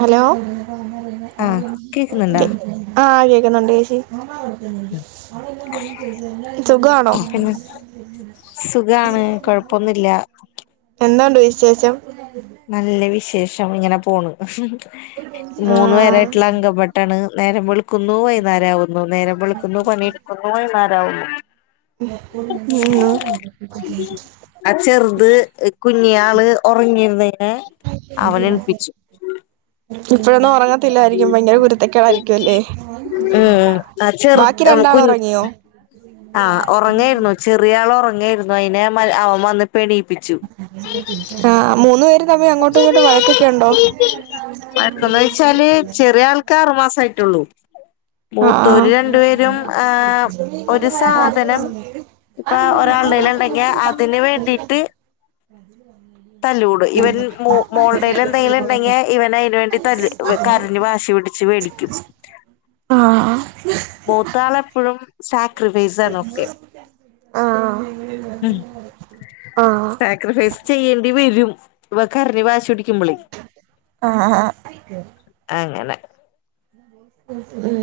Hello ആഹ് കേക്കുന്നുണ്ടാ കേ ആഹ്, കേക്കുന്നെണ്ട് ചേച്ചി സുഖാണോ? [inaudible] സുഖാണ് കൊഴപ്പൊന്നില്ല. എന്നാ ഉണ്ട് വിശേഷം? നല്ല വിശേഷമിങ്ങന പോണ്, മൂന്നു ആഹ് പേരായിട്ടുള്ള അംഗവെ ട്ടാണ് നേരം വെള്ക്കുന്നു വൈന്നേരാകുന്നു നേരം വെള്ക്കുന്നു പണിയെടുക്കുന്നു വൈകുന്നേരാവുന്നു. നിന്നു ആ ചെറുത് കുഞ്ഞി ആള് ഒറങ്ങിരുന്നേനേ അവൻ എൽപ്പിചു. ഇപ്പഴൊന്നും ഒറങ്ങത്തില്ലായിരിക്കും ഭയങ്കര കുരുത്തക്കേടായിരിക്കുല്ലേ. ഉം ആ ചെറ്ത് ആ കുഞ്ഞ് ആഹ്, ഒറങ്ങേരുന്നു ചെറിയ ആള് ഒറങ്ങേരുന്നു അയിനെ അമ്മാര് അവൻ വന്ന് ഇപ്പെണീപ്പിച്ചു. ആഹ്, മൂന്ന് പേരും തമ്മിലങ്ങോട്ടുമിങ്ങോട്ടും വഴക്കൊക്കെ ഉണ്ടോ? ആ പെട്ടെന്നൊയ്ച്ചാല് ചെറിയ ആൾക്ക്‌ ആറ് മാസായിട്ടൊള്ളൂ. ആഹ് മൂത്തോര് രണ്ടു പേരും ആ ഒരു സാധനം ഇപ്പ ഒരാളടേയിലെണ്ടെങ്കിയേ അതിന് വേണ്ടിട്ട് അതില് വന്നേല് തല്ലൂടും ഇവര് മോ മോൾടേല് എന്തെങ്കിലിണ്ടെങ്ക്യേ ഇവൻ അയിന് വേണ്ടി തല്ല് ഇവൻ കരഞ്ഞ് വാശി പിടിച്ച് വേടിക്കും ആഹ് മൂത്താളെപ്പഴും സാക്രിൽ ആഹ് ഉം ആഹ് സാക്രിഫൈസ് ചെയ്യേണ്ടി വെരും ഇവൻ കരഞ്ഞ് വാശി പിടി കുമ്പിളി ആഹ് അങ്ങന ഉഉം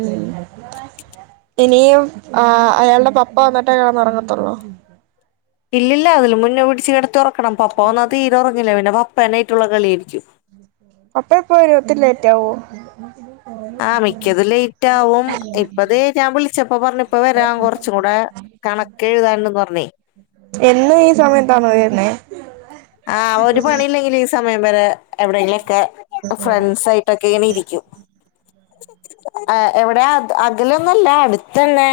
ഇനിയും ആഹ് അയാള്ട പപ്പ വന്നിട്ടേ ടന്നറങ്ങത്തൊള്ളോ. ഇല്ലില്ല അതില് മുന്നേ പിടിച്ച് കിടത്തിയൊറക്കണം പപ്പ വന്നാ തീരെ ഒറങ്ങില്ല പിന്നെ പപ്പേനേയിട്ടുള്ള കളി യായിരിക്കും. പപ്പ ഇപ്പവരും ഒത്തിരി ലേറ്റാവോ. ആഹ് മിക്കതും ലേറ്റാവും ഇപ്പതേ ഞാൻ വിളിച്ചപ്പ പറഞ്ഞു ഇപ്പ വരാം കൊറച്ചൂടെ കണക്കെഴുതാണ്ട് പറഞ്ഞ്. എന്നും ഈ സമയത്താണോ വരുന്നേ. ആഹ് ഒരു പണിയില്ലെങ്കില് ഈ സമയം വരെ എവിടെങ്കിലെക്കെ ഫ്രണ്ട്സായിട്ടെക്ക് കേണിരിക്കും. ആഹ് എവിടേ അത് അകലേന്നൊല്ല അടുത്തന്നെ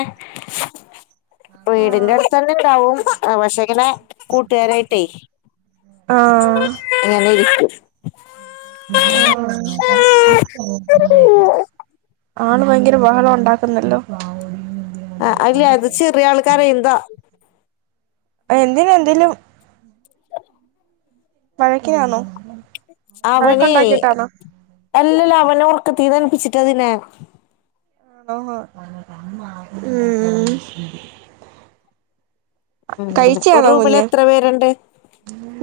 ആഹ് വീടിന്റെടുത്ത് തന്നെ ഇണ്ടാവും പക്ഷെങ്ങനെ കൂട്ടുകാരായിട്ടേ ആഹ് അങ്ങനെ ഇരിക്കും ഞാൻ അങ്ങനെ പറഞ്ഞപ്പ [unintelligible] ആള് വയങ്കര ബഹളൊണ്ടാക്കുന്നല്ലോ. ആഹ് അല്ല അത് ചെറിയാള് കരയണതാ. അഹ് എന്തിന് എന്തേലും വഴക്കിനാണോ? അവനെ വഴക്കുണ്ടാക്കിട്ടാണോ അല്ലല്ലാ അവനെ ഒർക്കതേന്ന് എണീപ്പിച്ട്ടാതിനെ ആഹ് ഉം ഉം ങ്ങനെ ഒര്റൂമില് എത്രപേരുണ്ട്?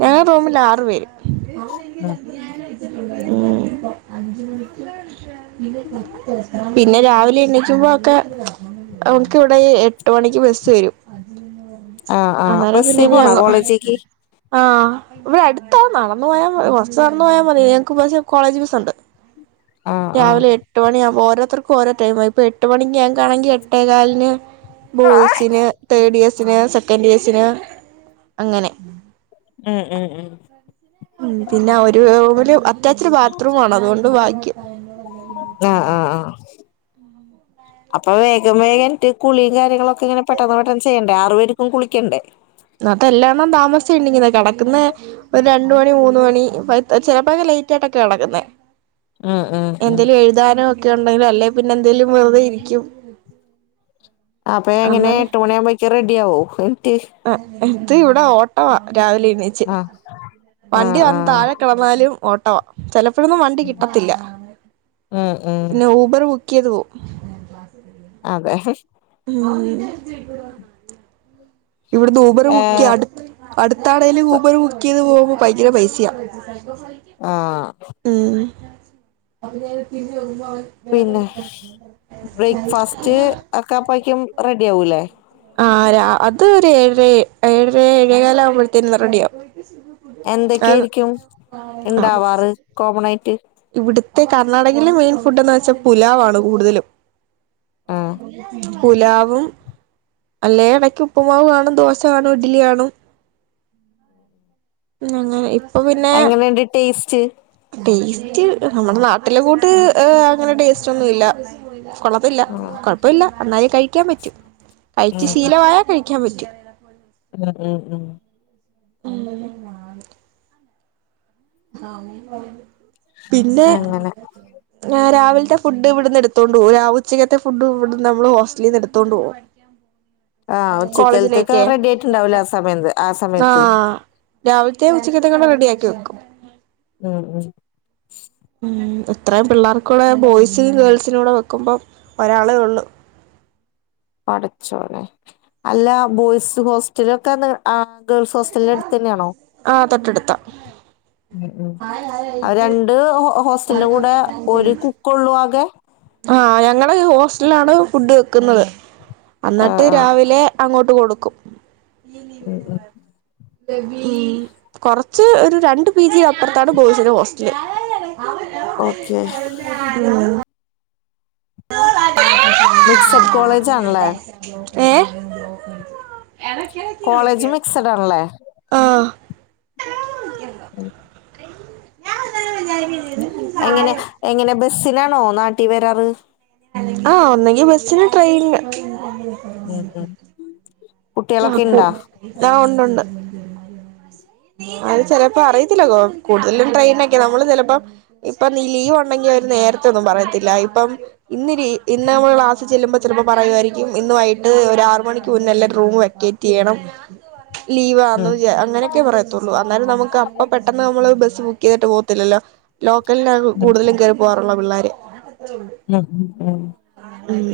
ഞങ്ങറൂമില് ആറ്പേര് ഉം പിന്നെ രാവിലെ എണീക്കുമ്പോ ഒക്കെ ന്നമുക്ക് ഇവടെ ഈ എട്ടുമണിക്ക് ബെസ്സ് വെരും. ആഹ് ആഹ് അന്നേരം ബസ്സി പിന്നെഇനി പോണോ അങ്ങ കോളേജിക്ക് ആഹ് ഇവിടെഅടുത്താ നടന്ന് പോയാ കൊർച്ച് നടന്നുപോയാ മതി ഞങക്ക് പശേ കോളേജ് ബസ്സുണ്ട്. ആഹ് ആഹ് രാവിലെ എട്ട്മണിആവുമ്പോ ഓരോത്തർക്കും ഓരോടൈമാ ഇപ്പോ എട്ട്മണിക്ക് ഞങ്ങണെങ്കിൽ എട്ടേ കാലിന് ബോയ്സിന് തേർഡ്ഇയേഴ്സിന് സെക്കെൻഡ്ഇയേഴ്സിന് അങ്ങനെ ഉം, ഉം, ഉം ഉം പിന്നെ അവര് ഓല് റൂമില് അറ്റാച്ചെട് ബാത്റൂംണ് അതോണ്ട് ബാഗ്യം. ആഹ്, ആഹ്, ആഹ് [inaudible] അപ്പൊ വേഗംവേഗംന്നിട്ട് കുളിയും കാര്യങ്ങളൊക്കെ ഇങ്ങനെപെട്ടെന്ന് പെട്ടെന്ന്ചെയ്യണ്ടേ ആർപേർക്കും കുളിക്കണ്ടേ ഇന്നത്തെ എല്ലാണ്ണം താമസിച്ചണീക്കുന്നെ കടക്കുന്നേ ഇപ്പോ രണ്ട്മണി മൂന്ന്മണി ഇപ്പത്തെ ചെലപ്പോക്കെ ലേയ്റ്റായിട്ട കെടക്കുന്നേ ഉം ഉം ഉം എന്തേലും എഴുതാനോഒക്കെ ഉണ്ടെങ്കും അല്ലെപിന്നെ എന്തെലും വെറുതെ ഇരിക്കും. അപ്പൊ അങ്ങനെ എട്ട് മണിയാഉമ്പോേക്ക് റെഡിയാവോ ഹ് ട്ടി അഹ് അത് ഇവിടെഓട്ടവാ രാവിലെ എണീച്ച് ആഹ് ആഹ് വണ്ടിവന്ന് ആഹ് താഴെ കെ വന്നാലും ഓട്ടവാ ചെലപ്പോഴൊന്നും വണ്ടികിട്ടത്തില്ല ഉം ഉം പിന്നെ ഊബർ ബു ക്കെയ്ത് പോവും. അതെ ഉം ഇവിടുന്ന് ഊബെറ് ഏഹ് വുക്കെയ്യാട് അട്ത്താണേല് ഊബർ ബുക്കെയ്ത് പോഉമ്പോ ഭയങ്കരപൈസെയാ. ആഹ് ഉം പിന്നെ ബ്രേക്ക്ഫാസ്റ്റ്ഒക്കെ അപ്പയ്ക്കും റെഡിആവൂലേ? ആഹ് രാ അത് ഏഴെ ഏഴെര ഏഴേകാലൊകുമ്പേതിന് റെഡിയവും. എന്തൊക്കെയായിരിക്കും ഉണ്ടാവാറ് കോമൺആയിട്ട് ഇവ്ടുത്തെ കർണാടകയിലെമെയിൻ ഫുഡെന്ന് വെച്ചാൽപുലാവാണ് കൂടുതലും. ആഹ് [unintelligible] പുലാവും അല്ലേഇടക്ക് ഉപ്പുമാവ്കാണും ദോശകാണും ഇഡ്ഡലികാണും. ഉംഅങ്ങനെ ഇപ്പൊപിന്നെ എങ്ങനെയുണ്ട് ടേസ്റ്റ് ടേസ്റ്റ്ന്നമ്മുടെ നാട്ടിലെ കൂട്ട്അങ്ങനെ ടേസ്റ്റൊന്നുല്ല. കുളത്തില്ല ആഹ് കുഴപ്പല്ലഎന്നാലും കഴിക്കാൻ പറ്റും കഴിച്ച്ശീലമായാൽ കഴിക്കാൻ പറ്റും. [inaudible] അങ്ങനെ ഉം, ഉം [unintelligible] പിന്നെ അങ്ങനെ ആഹ് രാവില്ത്തെ ഫുഡ്ഇവിടുന്ന് എടുത്തോണ്ട്പോകു ര ഉചെക്കെത്തെ ഫുഡ്ഇവിടുന്ന് ന്നമ്മൾഹോസ്റ്റലിന്ന് എട്ത്തോണ്ട്പോകും. ആഹ് ഉച്ചക്കലത്തേക്ക് കോളേജിലേക്ക് റെഡി ആയിട്ടുണ്ടാവൂലേ ആ സമയത്ത് ആ സമയത്ത് ആഹ് രാവിലത്തെ ഉച്ചയ്ത്തേക്കുള്ളെ റെഡിയാക്കിവെക്കും. ആഹ്, ആഹ് ഉം ഇത്രേം പിള്ളേർക്കൂള്ളേ ബോയ്സും ഗേൾസിനോകൂടെ വെക്കുമ്പോഒരാളേഒള്ളു. പടച്ചോനെ അല്ലബോയ്സ് ഹോസ്റ്റലൊക്കെന്ന് ആ ഗേൾസ്ഹോസ്റ്റലന്റെ അടുത്തെന്നേണോ? ആഹ് തൊട്ടടുത്താ ഉം, ഉം അഹ് രണ്ട്ഹോസ്റ്റലിന്റെ കൂടെഒര് കുക്കൊള്ളുആകെ? ആ ഞങ്ങള് ഹോസ്റ്റലാണ് ഫുഡ് വെക്ക്ന്നത് ആഹ് അന്നട്ട് ആഹ് രാവിലെ അങ്ങോട്ട് കൊട്ക്കും ഉം ഉം കൊർച്ച് ഒര് രണ്ട് പി ജി അപ്പർത്താണ് ബോയ്സിന്റെ ഹോസ്റ്റല് ഓക്കെ ഉം മിക്സഡ് കോളേജ് ആണല്ലേ ഏ കോളേജ് മിക്സഡ് ആണല്ലേ ആ എങ്ങനെ എങ്ങനെ ബേസ്സിലാണോ നാട്ടി വെരാറ് ആ ഒന്നങ്കി ബേസ്സിന് ട്രൈയ്ന് വെന്താ നാപ്പൂ ആ ഉണ്ടുണ്ട് അഹ് ചേലെപ്പോ അറിയത്തില്ലാ കോ കൂട്തലും ട്രൈനൊക്കെ നമ്മള് ചേലപ്പോ ഇപ്പം നീ ലീവ് ഉണ്ടെങ്കി അവര് നേരത്തെ ഒന്നും പറയത്തില്ലാ ഇപ്പം ഇന്നരീ ഇന്ന് മ്മള് ക്ലാസ് ചെല്ല്മ്പോ ചേലപ്പോ പറയായിരിക്കും ഇന്ന് വൈയിട്ട് ഒര് ആറ് മണിക്ക് മുന്നെല്ലാരും റൂം വെ ക്കെറ്റ്യ്യണം ലീവ് [unintelligible] അങ്ങനെ ക്കെ ഉം പറയത്തോള്ളൂ അന്നേരം ഉം നമ്മക്ക് അപ്പൊ പെട്ടെന്ന് നമ്മള് ബെസ്സ് ബുക്കിതട്ട് പോവത്തില്ലല്ലോ ലോക്കൽലാ കൂടുതലും കേറി പോവാറ്ള്ളഹ് പിള്ളാര് [unintelligible] ഉം ഉം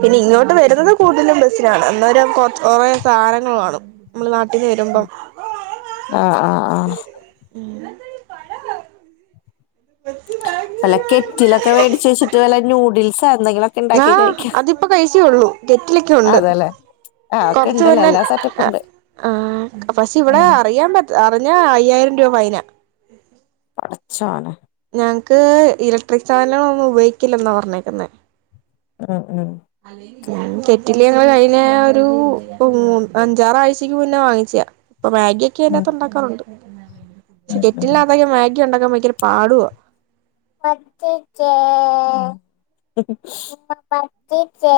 പിന്നെ ഇങ്ങോട്ട് വര്ന്നത് കൂട്തലും ബേസ്സിനാണ് ന്നെരം കൊ കൊറെ സാനങ്ങള് കാണും മ്മള് നാട്ടില് വര്മ്പം ആ അ ആ ഉം [inaudible] വെല്ല കെറ്റിലൊക്കെ വേടിച്ച് വെച്ചിട്ട് വെല്ല നൂഡിൽസ എന്തെങ്കിലോ ആ അതിപ്പോ കഴിച്ചയോള്ളൂ കെറ്റിലൊക്കെ ഉണ്ട് അതെല്ലേ ആഹ് ഒക്കെ കൊർച്ച് ഇണ്ടല്ലേ മുന്നെ എല്ലാ സെറ്റപ്പും ഉണ്ട് ആ പക്ഷെ ഇവടെ ഉം അറിയാൻ പറ്റ ത്ത് അറിഞ്ഞാ അയ്യായിരം രൂപ ഫൈനാ പട്ച്ചോനെ ഞങ്ങക്ക് ഇലട്രിക്ക് സാനങ്ങളൊന്നും ഉപയോക്കില്ലന്നാ പർഞ്ഞേക്ക്ന്നെ ഉം ഉം അല്ലാങ്കി കെറ്റില് ഞങ്ങള് കയ്ഞ ഒരൂ മൂ അഞ്ചാറാഴ്ച്ചക്ക് മുന്നേ വാങ്ങിച്ചയാ ഇപ്പൊ മാഗിക്കെ ഉം അയ്ന്റകത്ത് ഉണ്ടാക്കാറുണ്ട് പക്ഷെ ഉം ഉം കെറ്റിൽനാത്ത് മാഗി ഉണ്ടാക്കാ ഭയങ്കര പാടുവാ പറ്റിചേ പറ്റിചേ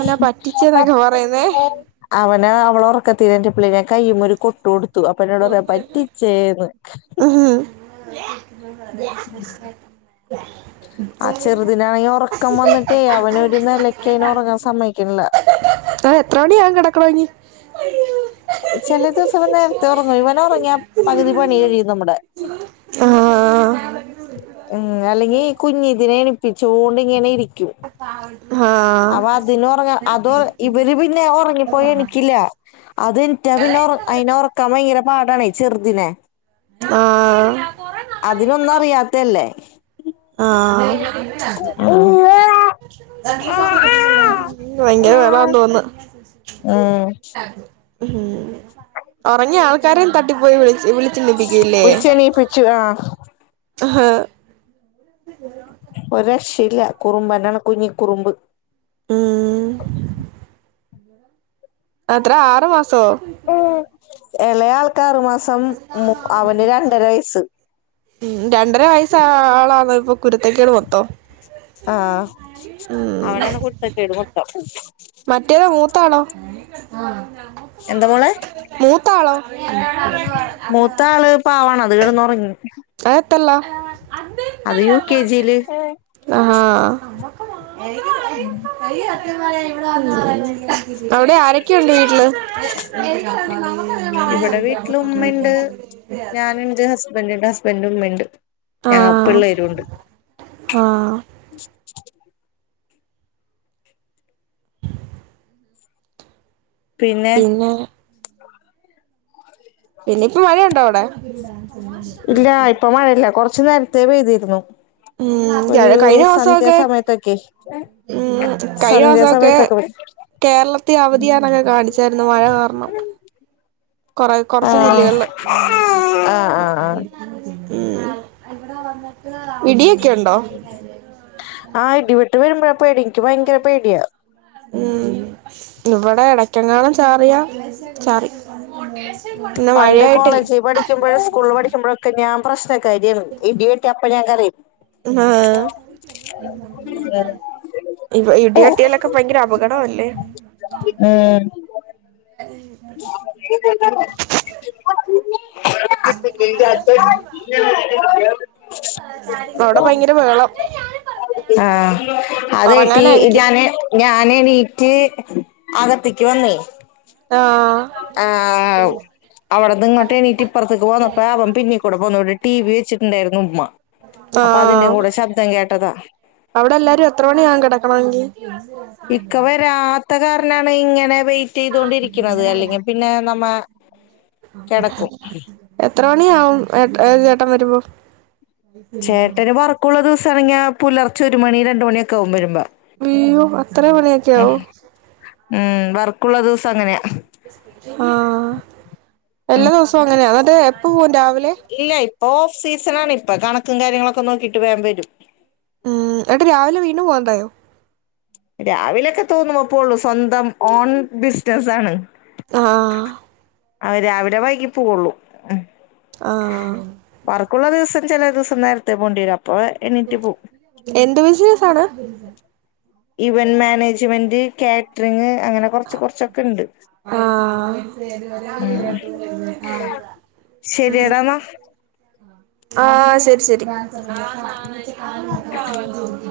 എന്നാ പറ്റിച്ചേന്നൊക്കെ പറയുന്നേ പറ്റിച്ചേ അവനെ അവളൊർക്കത്തീന്നെണീറ്റപ്പളെ ഞാൻ കയ്യ്മ്മ ഒരു കൊട്ട് കൊടു ത്തു അപ്പ ന്നോട്റിയാ പറ്റിച്ചേന്ന് [inaudible] ആ ചെറ്തിനാണെങ്കി ഒറക്കം വന്ന്ട്ടേ അവന് ഒര് നെലക്ക്യ അയ്നെ ഒറങ്ങാൻ സമ്മയ്ക്കിണില്ല അത് എത്ര മണിയാകും കെടക്കണോങ്കി ചെല ദിവസം നേരത്തെ ഒർങ്ങും ഇവനൊർങ്ങിയാ പകുതി പണി കഴിയും നമ്മടെ ആഹ് ഉം അല്ലെങ്കി കുഞ്ഞിതിനെ എണിപ്പിച്ചോണ്ട് ഇങ്ങനെ ഇരിക്യും [inaudible] ആഹ് അവ അതിനൊർങ്ങ അത് ഇവര് പിന്നെ ഒറങ്ങിപ്പോയെ എണിക്കില്ലാ അത്ൺറ്റാ പിന്നെ ഒറ് അയ്നെ ഒറക്കാൻ ഭയങ്കര പാടാണെയ് ചെർതിനെ ആഹ് അതിനൊന്നറിയാത്തല്ലേ [inaudible] ഭയങ്കര ബഹളന്ന് തോന്ന്‌ ഉം ഉം ഉറങ്ങിയ ആൾക്കാരെയും തട്ടിപ്പോയി വിളിച്ച് വിളി ഉരിച് എനീപ്പിച്ചു ആഹ് അഹാ [inaudible] ഒ രക്ഷ ഇല്ല കുറുമ്പനാണ് കുഞ്ഞി കുറുമ്പ് മഹ് [inaudible] അത്ര ആറു മാസോ ഇളയ ആൾക്കാറ്മാസം മു അവന് രണ്ടര വയസ്സ് മം രണ്ടര വയസ്സ ആളാണോ ഇപ്പൊ കുരുത്തേക്കട് മൊത്തോ ആഹ അവനാണ് കുരുത്ത കേട് മൊത്തം മറ്റേതോ മൂത്താളോ എന്താ മോളെ മൂത്താളോ പാവാാണ് അത് കിടന്ന് ഉറങ്ങി ആയത്രല്ല അത് യു കെ ജിയില് ആഹ് അവിടെ ആരൊക്കെയുണ്ട് വീട്ടില് [inaudible] ഇവിടെ ഞാൻ ന്റെ ഹസ്ബൻറ് ഉണ്ട് ഹസ്ബൻറും ഉമ്മ ഉണ്ട് ഞാ ആഹ് പിള്ളേരും ഉണ്ട് ആഹ് [inaudible] പിന്നെ പിന്നെ ഇപ്പ മഴുണ്ടോ അവിടെ മയല്ലേ കൊർ ച്ച് നേര്ത്തെേ പെയ്തിരുന്നു. ഉം. ഒരു സന്ധ്യ കയ്ഞ്ഞൊസൊക്കെ സമയത്തൊക്കെ ഉം സന്ധ്യ കയ്ഞ്ഞൊസൊക്കെ സമയത്തൊക്കെ കേരളത്തെ അവധിയാണെന്നൊക്കെ കാണിച്ചാര്ന്നു മഴ കാർണം. കൊറ കൊർച്ച് ആഹ് ജില്ലകള്ള്. മ് ആഹ് ആഹ് ആഹ് ഇടിയൊക്കെണ്ടോ? ആ ഇടി വെട്ട് വരുമ്പഴ പേടി എനിക്ക് ഭയങ്കര പേട്യാ. ഉം ഇവടെ എടക്കെങ്ങാനും ചാറിയാ ചാറി ഇന്ന് മഴയായ്ട്ട് ലീ [unintelligible] സ്ക്കൂളള് പഠിക്കുമ്പോഴൊക്കെ ഞാൻ പ്രശൻ കാര്യാണ്‌ ഇടി വെട്ട്യാ അപ്പഞാൻ കരയും. ഇ ഇടി വെട്ടിയാൽ ഭയങ്കര അപകടവല്ലേ? ഉം. [inaudible] [unintelligible] [unintelligible] അവിടെ ഭയങ്കര മേളം. ആ അത് ട്ടീ ഉറങ്ങാനായിരിക്കും ഞാന് ഞാന് എണീറ്റ് അകത്തിക്ക് വന്നേ ആഹ്. ആഹ്. അവടന്ന് ഇങ്ങോട്ട് എണീറ്റ് ഇപ്പർത്ത്ക്ക് പോന്നപ്പം അവൻ പിന്നീകൂടെ പോന്നോണ്ട് ടി വി വെച്ച്ണ്ട് ടായ്രുന്നു ഉമ്മ. അപ്പ അതിന്റെ ആഹ് കൂടെ ശബ്ദം കേട്ടതാ. അവിടെ എല്ലാരും എത്ര മണിയാവും കെടക്കണമെങ്കി? ഇക്ക വരാത്ത കാര്ണാണ് ഇങ്ങനെ വൈ റ്റൈതൊണ്ടിരിക്ക്ണത് അല്ലെങ്കി പിന്നെ നമ്മെ കെടക്കും. എത്ര മണിയാവുംഏ ഏ ചേട്ടൻ വരുമ്പോ? ചേട്ടന് വർക്കുള്ള ദിവസാണങ്കി പുലർച്ചെ ഒരു മണി രണ്ട് മണിയൊക്കെ ആവും വരുംമ്പ. അയ്യോ അത്ര മണിയൊക്കെ ആവോ? ഉം വർക്കുള്ള ദിവസം അങ്ങന്യാ? ആഹ് എല്ലാ ഉം ദിവസും അങ്ങന്യാ എന്നിട്ട് എപ്പ പോവും രാവിലെ? ഇല്ല ഇപ്പൊ ഓഫ് സീസണാണ് ഇപ്പ കണക്കും കാര്യങ്ങളൊക്കെ നോക്കീട്ട് വേം വരും. ഉ എട്ട് രാവിലെ വീണ്ടും പോവാണ്ടായോ? രാവിലൊക്കെ തോന്നുമ്പോ പോ വൊള്ളു സ്വന്തം ഓൺ ബിസ്നസാ ണ്. ആഹ്. ആ രാവിലെ വൈകി പോവൊള്ളൂ. ആഹ്. ഉള്ള ദിവസം ചെല ദിവസം നേരത്തെ പോണ്ടി വരും അപ്പൊ എണീറ്റ് പോവും. എന്ത് ബിസിനസാണ്? ഇവൻ മേനേജ്മെന്റ് കേന്റിറിങ് അങ്ങനെ കൊർച്ച് കൊർച്ച്ണ്ട്. ആഹ്. ശരിയടാ എന്നാ ആഹ് ശെരി ശെരി.